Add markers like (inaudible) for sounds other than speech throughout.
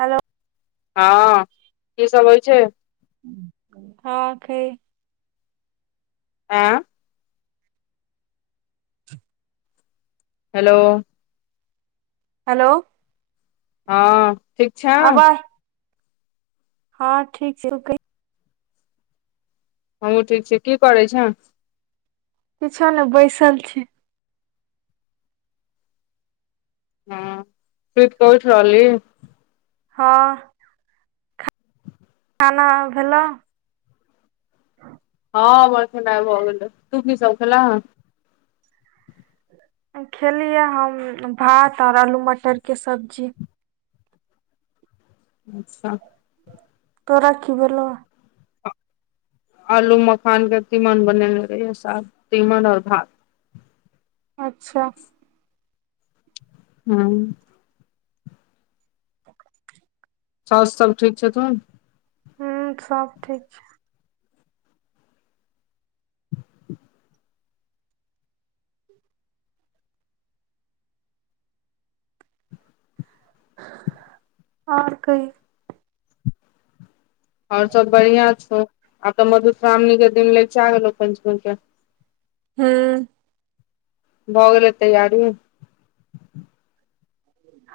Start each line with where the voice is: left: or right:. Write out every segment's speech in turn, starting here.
right: Hello- -
left: हँ की सब होइ छै।
right: हँ खैइ- -
left: एऽ हेलो- -
right: हेलो
left: हँ ठीक छें।
right: आवाज हँ ठीक छै।
left: हमूँ ठीक छी, की करैं छे।
right: किछो नहि बैसल छी।
left: हँ सुत के उठि रहल ली।
right: हँ खाना भेलो। (inaudible)
left: हँ हमर खेनाय भ गेलय, तू की सभ खेलें हें।
right: खेलियै हम भात और आलू मटरके सब्जी।
left: अच्छा
right: तोरा की भैलो।
left: आलू मखान के तीमन बनेनेे रहय साग, तीमन और भात।
right: अच्छा
left: हँ
right: (inaudible)
left: साॅस सभ ठीक छठुन।
right: हुं सब ठीक छै। और कही।
left: और सब बढ़ियां छौ, आब तऽ मधुश्रावणी के दिन लगचा गेलो, पंचमी के
right: हुं
left: भऽ गेलै तैयारी।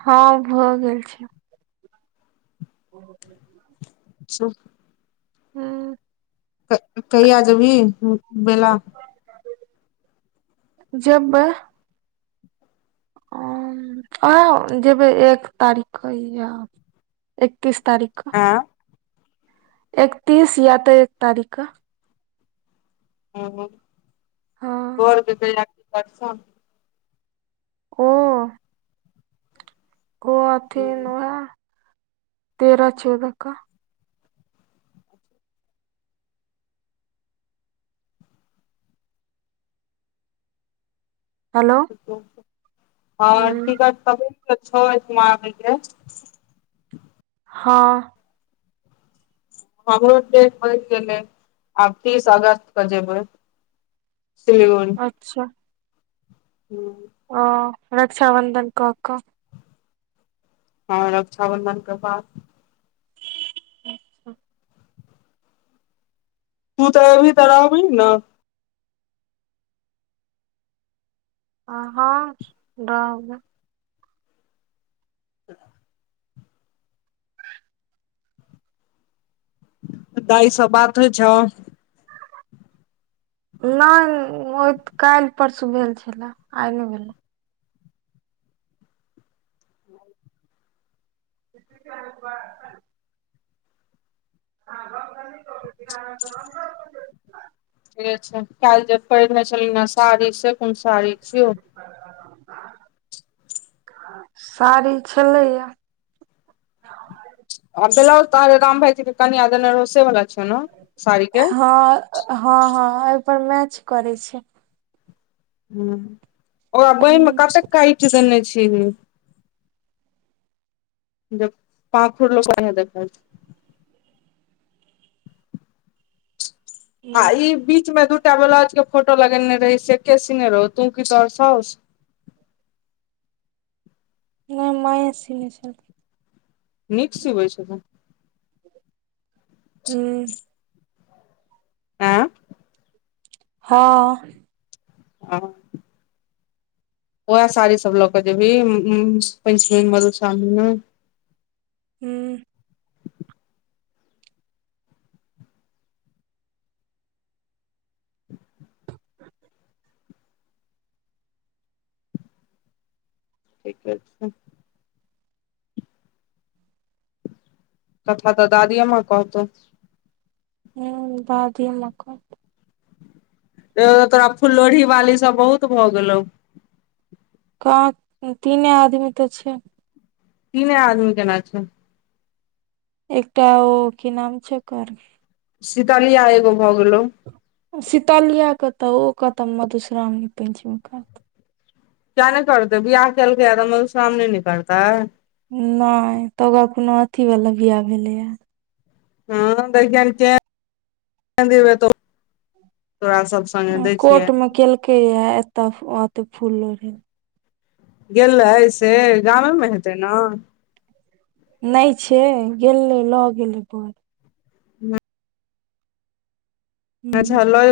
right: हँ भऽ गेल छै। (inaudible)
left: (unintelligible)
right: हुं
left: कहिया जेभी बेला।
right: जेबय उहे जेबै एक तारीख क या एकतीस तारिख क।
left: ऐं
right: एकतीस या तऽ एक तारीख क।
left: ओ
right: हँ
left: बर के कहिया के टिकट छनि।
right: ओ कथीन वैह तेरह चौदह क। हलो
left: हं टिकट त बनि गेल छो (unintelligible)
right: हँ
left: हमरो डेट बढि गेलै, आब तीस अगस्त क जेबै। सिलीगुड़ी
right: अच्छा
left: हूँ
right: ओ रक्षाबन्धन क क।
left: ह रक्षाबंधन के बाद।
right: (unintelligible)
left: तू तऽ एबही तऽ रहबीहिन नऽ?
right: आ हँ रहबै।
left: (inaudible) दाय सॅं बात होय छौ?
right: नै मूक काल्हि परसू भेल छले आइ नै भेलए। (inaudible) हँ (inaudible)
left: ठीक छै काइल्ह जे पहिरने छलहीन ह साड़ी से कोन साड़ी छियौ?
right: साड़ी छलैये।
left: आ बेलौज तऽ हरेराम भाइजी के कनीया देने रहौ सेे बला
right: हँ हँ हँ अइ पर मैच करै छै।
left: हूॅं ओकरा बांहि
right: हूँ
left: मे
right: हूँ
left: कतेक काटि देने छीही। जे पाँखुड़ लोक के ओनहिये देखाइ छै। आ ई बीच में दूटा बलाउज के फोटो लगेने रही से के सीने रहौ तू की तोरह साउस?
right: नै मांए सीने छलखिन।
left: नीक सीबै छथुन।
right: हूॅं।
left: आँ
right: हँ।
left: (inaudible) उएह साड़ी सब लऽ कऽ जेबही उउ पंचमी मधुश्रावणी मे।
right: हूँ।
left: ठीके छै। कथा तऽ दादीये माँ कहतौ।
right: हूँ दादीये माँ कहतै।
left: एंह तोरा फुलोढ़ी बाली सब बहुत भऽ गेलौ।
right: कहाँ तीने आदमी तऽ छै।
left: तीने आदमी केना छै।
right: एकटा ओ कि नाम छै ओकर
left: शीतलिया एगो भऽ गेलौ।
right: शीतलिया कतऽ ओ कतऽ मधुश्रामणी पंचमी करतौ।
left: किया नै करतै बियाह केलकैये त मधुश्रामणी नै करतय।
right: नै त ओकरा कोनो अथी बला बियाह भेलैये।
left: हूँ देखीहेन केहेन (unintelligible) दिन मे एतौ तोरा सब स
right: उ कोर्ट मे केलकैये एतऽ ओ एतै फूल लोरहय ले।
left: गेललै से गामे म हेतै नऽ।
right: नै छै गेललै लऽ गेलै बड़। हुं
left: अच्छा लऽ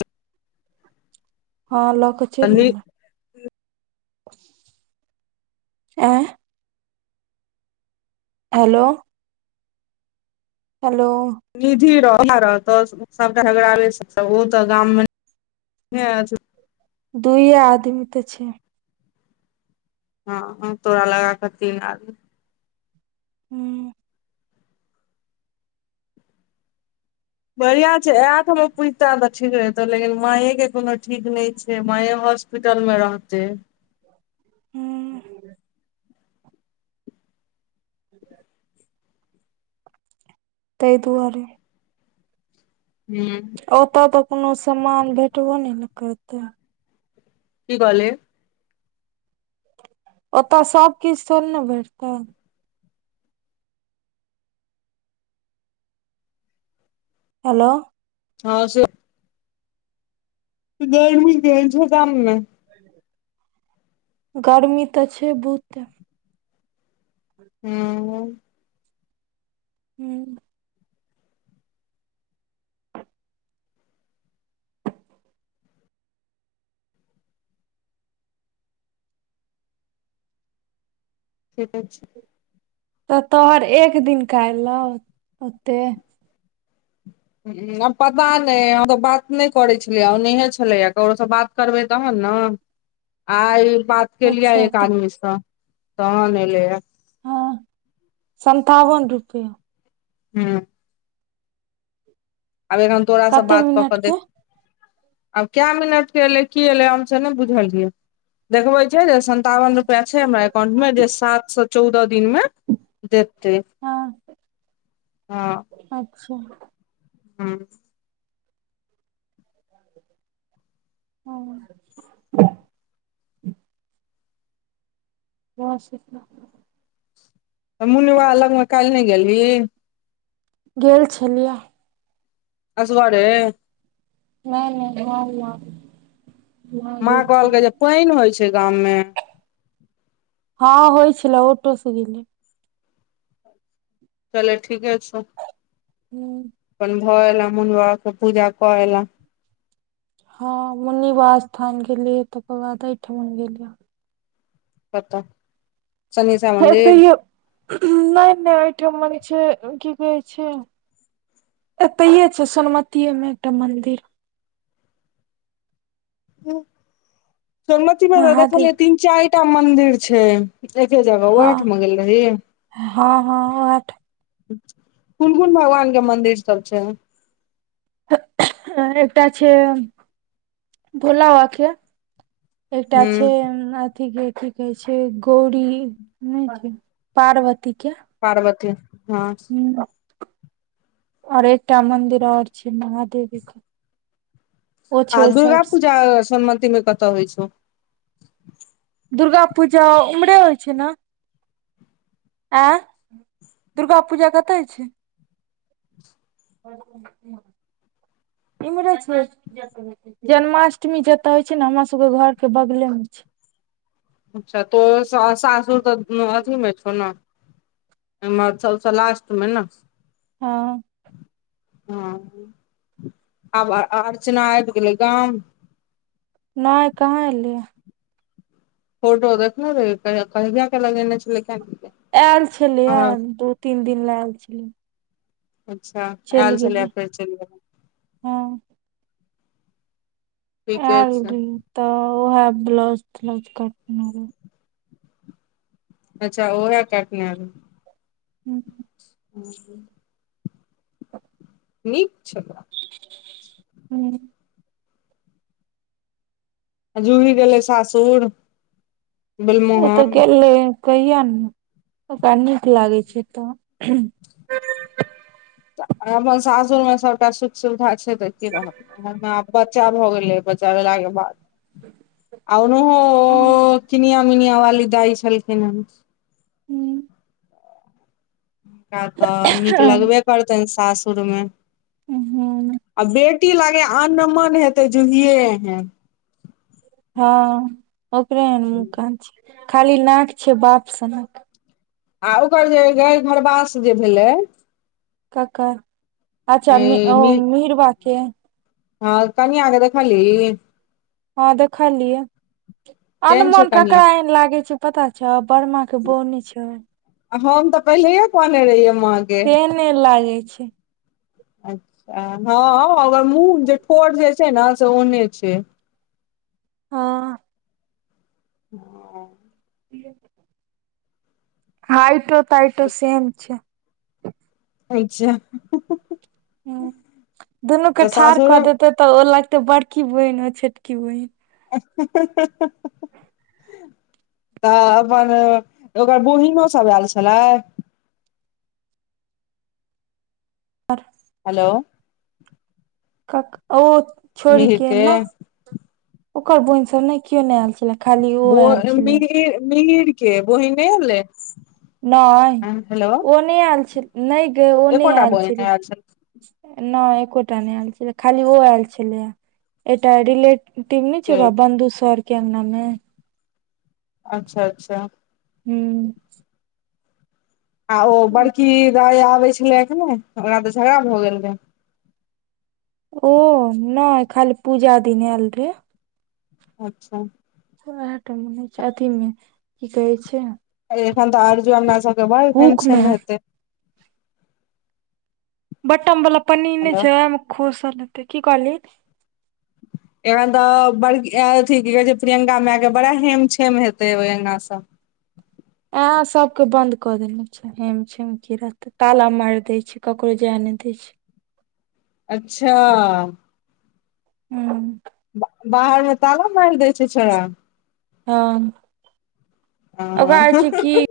right: हँ लऽ कऽ चलि गेलै। आँ हेलो, हेलो,
left: निधि रह -रहतौ सबटा झगड़ाबे सब छै ओ तऽ गाम मे (unintelligible)
right: दुइये आदमी तऽ छै।
left: हँ तोरा लगा कऽ तीन आदमी।
right: हूँ।
left: बढ़िआँ छै आयत हम पुछताे तऽ ठीक रहतै, लेकिन माॅंएके के कोनो ठीक नहि छै माए हास्प हॉस्पिटल मे रहतै।
right: ह (inaudible) हूँ। ह (inaudible) तै दुआरे।
left: हूं।
right: ओतऽ तऽ कोनो समान भेटबो नहि ने करतै।
left: की कहलियै।
right: ओतऽ सबकिछ थोड़े ने भेटतै। हेलो।
left: हँ से। गर्मी केहेन छै गाम में।
right: गरमी तऽ छै बहुते।
left: हूं।
right: हूँ।
left: ठीके छै।
right: तऽ तोहर एक दिन कलौ ओते।
left: ह आ पता नै हम तऽ बात नै करै छलियै, नहे छलैया ककरो सँ बात करबै तहन ने आ ई बात। केलिये
right: अच्छा
left: एक
right: तऽ
left: आदमीसँ तहन एलै हे।
right: हँ सन्तावन रुपया।
left: हूँ। आब एखन तोरासँ
right: कते
left: बात कऽ
right: मिनट
left: केऽ देख
right: के
left: आब कै मिनट के एले, की एले हमसे ने बुझलियै। देखबे छै, जे सन्तावन रुपआ छै हमरा एकाउंट मे जे सात सए चौदह दिन मे देतै
right: हँ
left: हँ।
right: ह
left: हूं।
right: हँ। (unintelligible)
left: तऽ मुनि बाबा लगमें काइल नै गेलहि।
right: गेल छलियै।
left: असगरे।
right: नै -नै हम माॅं।
left: माँ कहलके कि जे पाइन होइ छै गाम में।
right: हँ होइ छलै ओटो से गेलै।
left: चल ठीके छै।
right: हूं।
left: अपन भऽ एलैं मोन बाबा के पूजा क एलैं।
right: हँ मुन्नि बाब स्थान गेलियै, तकर बाद एठमन गेलियै।
left: कतऽ। सनेशा मंदिर
right: एतहियै नै-नै, अहिठाम छै कि कहै छै। एतेेहियै छै, सोनमति में एकटा मंदिर।
left: सोनमती में तऽ
right: महादेव
left: देखलियै तीन, चारिटा मन्दिर छै। (unintelligible) उहे
right: हँ
left: ठमा गेल रही
right: हँ हँ ओहे
left: कुन कुन भगवान के मंदिर सब छै
right: ह एकटा छै भोला आखे एकटा छै
left: हूँ
right: अं अथी के कि कहै छै गौरी नहि छै पार्वती के
left: पार्वती हँ
right: आओर एकटा मंदिर ओर छै महादेवी के ओ
left: आ
right: छै ओहि
left: दुर्गा
right: साइड
left: पूजा सोनमती मे कत होइ छौ
right: दुर्गा पूजा उमरे होइ छै न ऐं दुर्गा पूजा कतऽ अछै
left: (unintelligible)
right: इम्हरे छय जन्माष्टमी जतय होइ छै न हमरा सबके घर के बगले मे छै
left: अच्छा त सा-सासू तऽ अथि मे छौ न (unintelligible) सबस लास्ट मे न
right: हँ
left: हं आब अर्चना आबि गेलै गाम
right: नय कहाँ एलैए
left: फोटो देखने रहियइ कहिआ कहिया के लगेने छलै कियाने गेले
right: एल छलै ए दू तीन दिन लऽ एल छलय
left: अच्छा एल छलै फेर चलि गेलय
right: हँ
left: ठीके
right: एल
left: छै
right: रही त ओहे ब्लाउज त्लाउज कटने रहय
left: अच्छा ओहै कटने रहय
right: हू
left: हं नीक छल
right: हूँ
left: आ जुली गेलै सासुर
right: ओ तऽ
left: बिलमोहन
right: गेलै कहिया नय ओकरा नीक लागै छै तऽ
left: अपन सासुरमे सबटा सुख सुविधा छै तऽ के रहत (unintelligible) बच्चा भऽ गेलै बचा भेलाके बाद आ ओनहो
right: हूँ,
left: किनिया मिनिया वाली दाइ छलखिन हैं
right: हूँ
left: रा तऽ नीक लगबे करतनि सासुरमे
right: उ हूँ
left: आ बेटी लागे अन मन हेतै जुहिए एहन
right: हँ ओकरा एहन मुह कान छै खाली नाक छै बाप सनक
left: आ ओकर जे गाय घरबास जे भेलै
right: कका अच्छा ओ मि-मिरवा के
left: हँ कनिया के देखलही
right: हँ देखलियै
left: केहन
right: अनमन
left: छौ कनिया
right: ककरा एन लागे छै पता छ बर्मा के बौ नै छै
left: हम तऽ पहिलेहे कहने रहियै माँ के
right: तेहने लागै छै
left: अच्छा हाँ ओकर मुह जे ठोर जे छै ना से ओहने छै
right: हाँ
left: हाँ
right: हाइटो - ताइटो सेम छै।
left: अइछे।
right: हूँ दुनू के ठाड़
left: सासुरे
right: कऽ देते तऽ, ओ लगतै बड़की बहिन ओ छोटकी बहिन।
left: (unintelligible) तऽ अपन ओकर बहिनो सब ऐल छलै।
right: (unintelligible)
left: हलो
right: कक ओ छोरी के नाह ओकर बहिन सब नहि कियो नहि ऐल छलै।
left: बोए मीहि मिहिर के बहिन नहि ऐलै।
right: नहि ओ नहि ऐल छ नहि गै ओ नहि
left: एकोटा
right: ऐल
left: बहिन
right: छलै।
left: आयल
right: नहि एकोटा नहि ऐल छलै, खाली ओ ऐल छलै एकटा रिलेट टिभ नहि छै
left: छल
right: ओकरा बंधु सरके अँगनामे
left: अच्छा- अच्छा
right: हम्म
left: आ ओ बड़की दाइ आबै छलैया कि नहि, ओकरा तऽ झगड़ा भ गेल रहे।
right: ओ नहि खाली पूजा दिन ऐल रहे।
left: अच्छा
right: वैह टाइम मे ह‌इ छै, अथी मे कि कहै छै।
left: ए यै एखन तऽ आरजू अँगना सबके बड
right: हुक मे
left: हेमछेम हेतै।
right: बटम बला पन्नी नहि
left: हेलो
right: छै, ओइमे खोसल हेतै। कि कहलहि
left: एखन तऽ बड़ अथी कि कहै छै, प्रियंका मैंए के बड़ा हेम- छेम हेतै ओय अँगना स।
right: ओहै सबके बंन्द कऽ देने छै। हेम-छेम कि रहतै ताला माइर दै छै, ककरो जैए नहि दै छै।
left: अच्छा
right: हम्म
left: बा बाहर मे ताला माइर दै छै छोरा।
right: हँ ओकरा हइ
left: छौड़ा
right: छै कि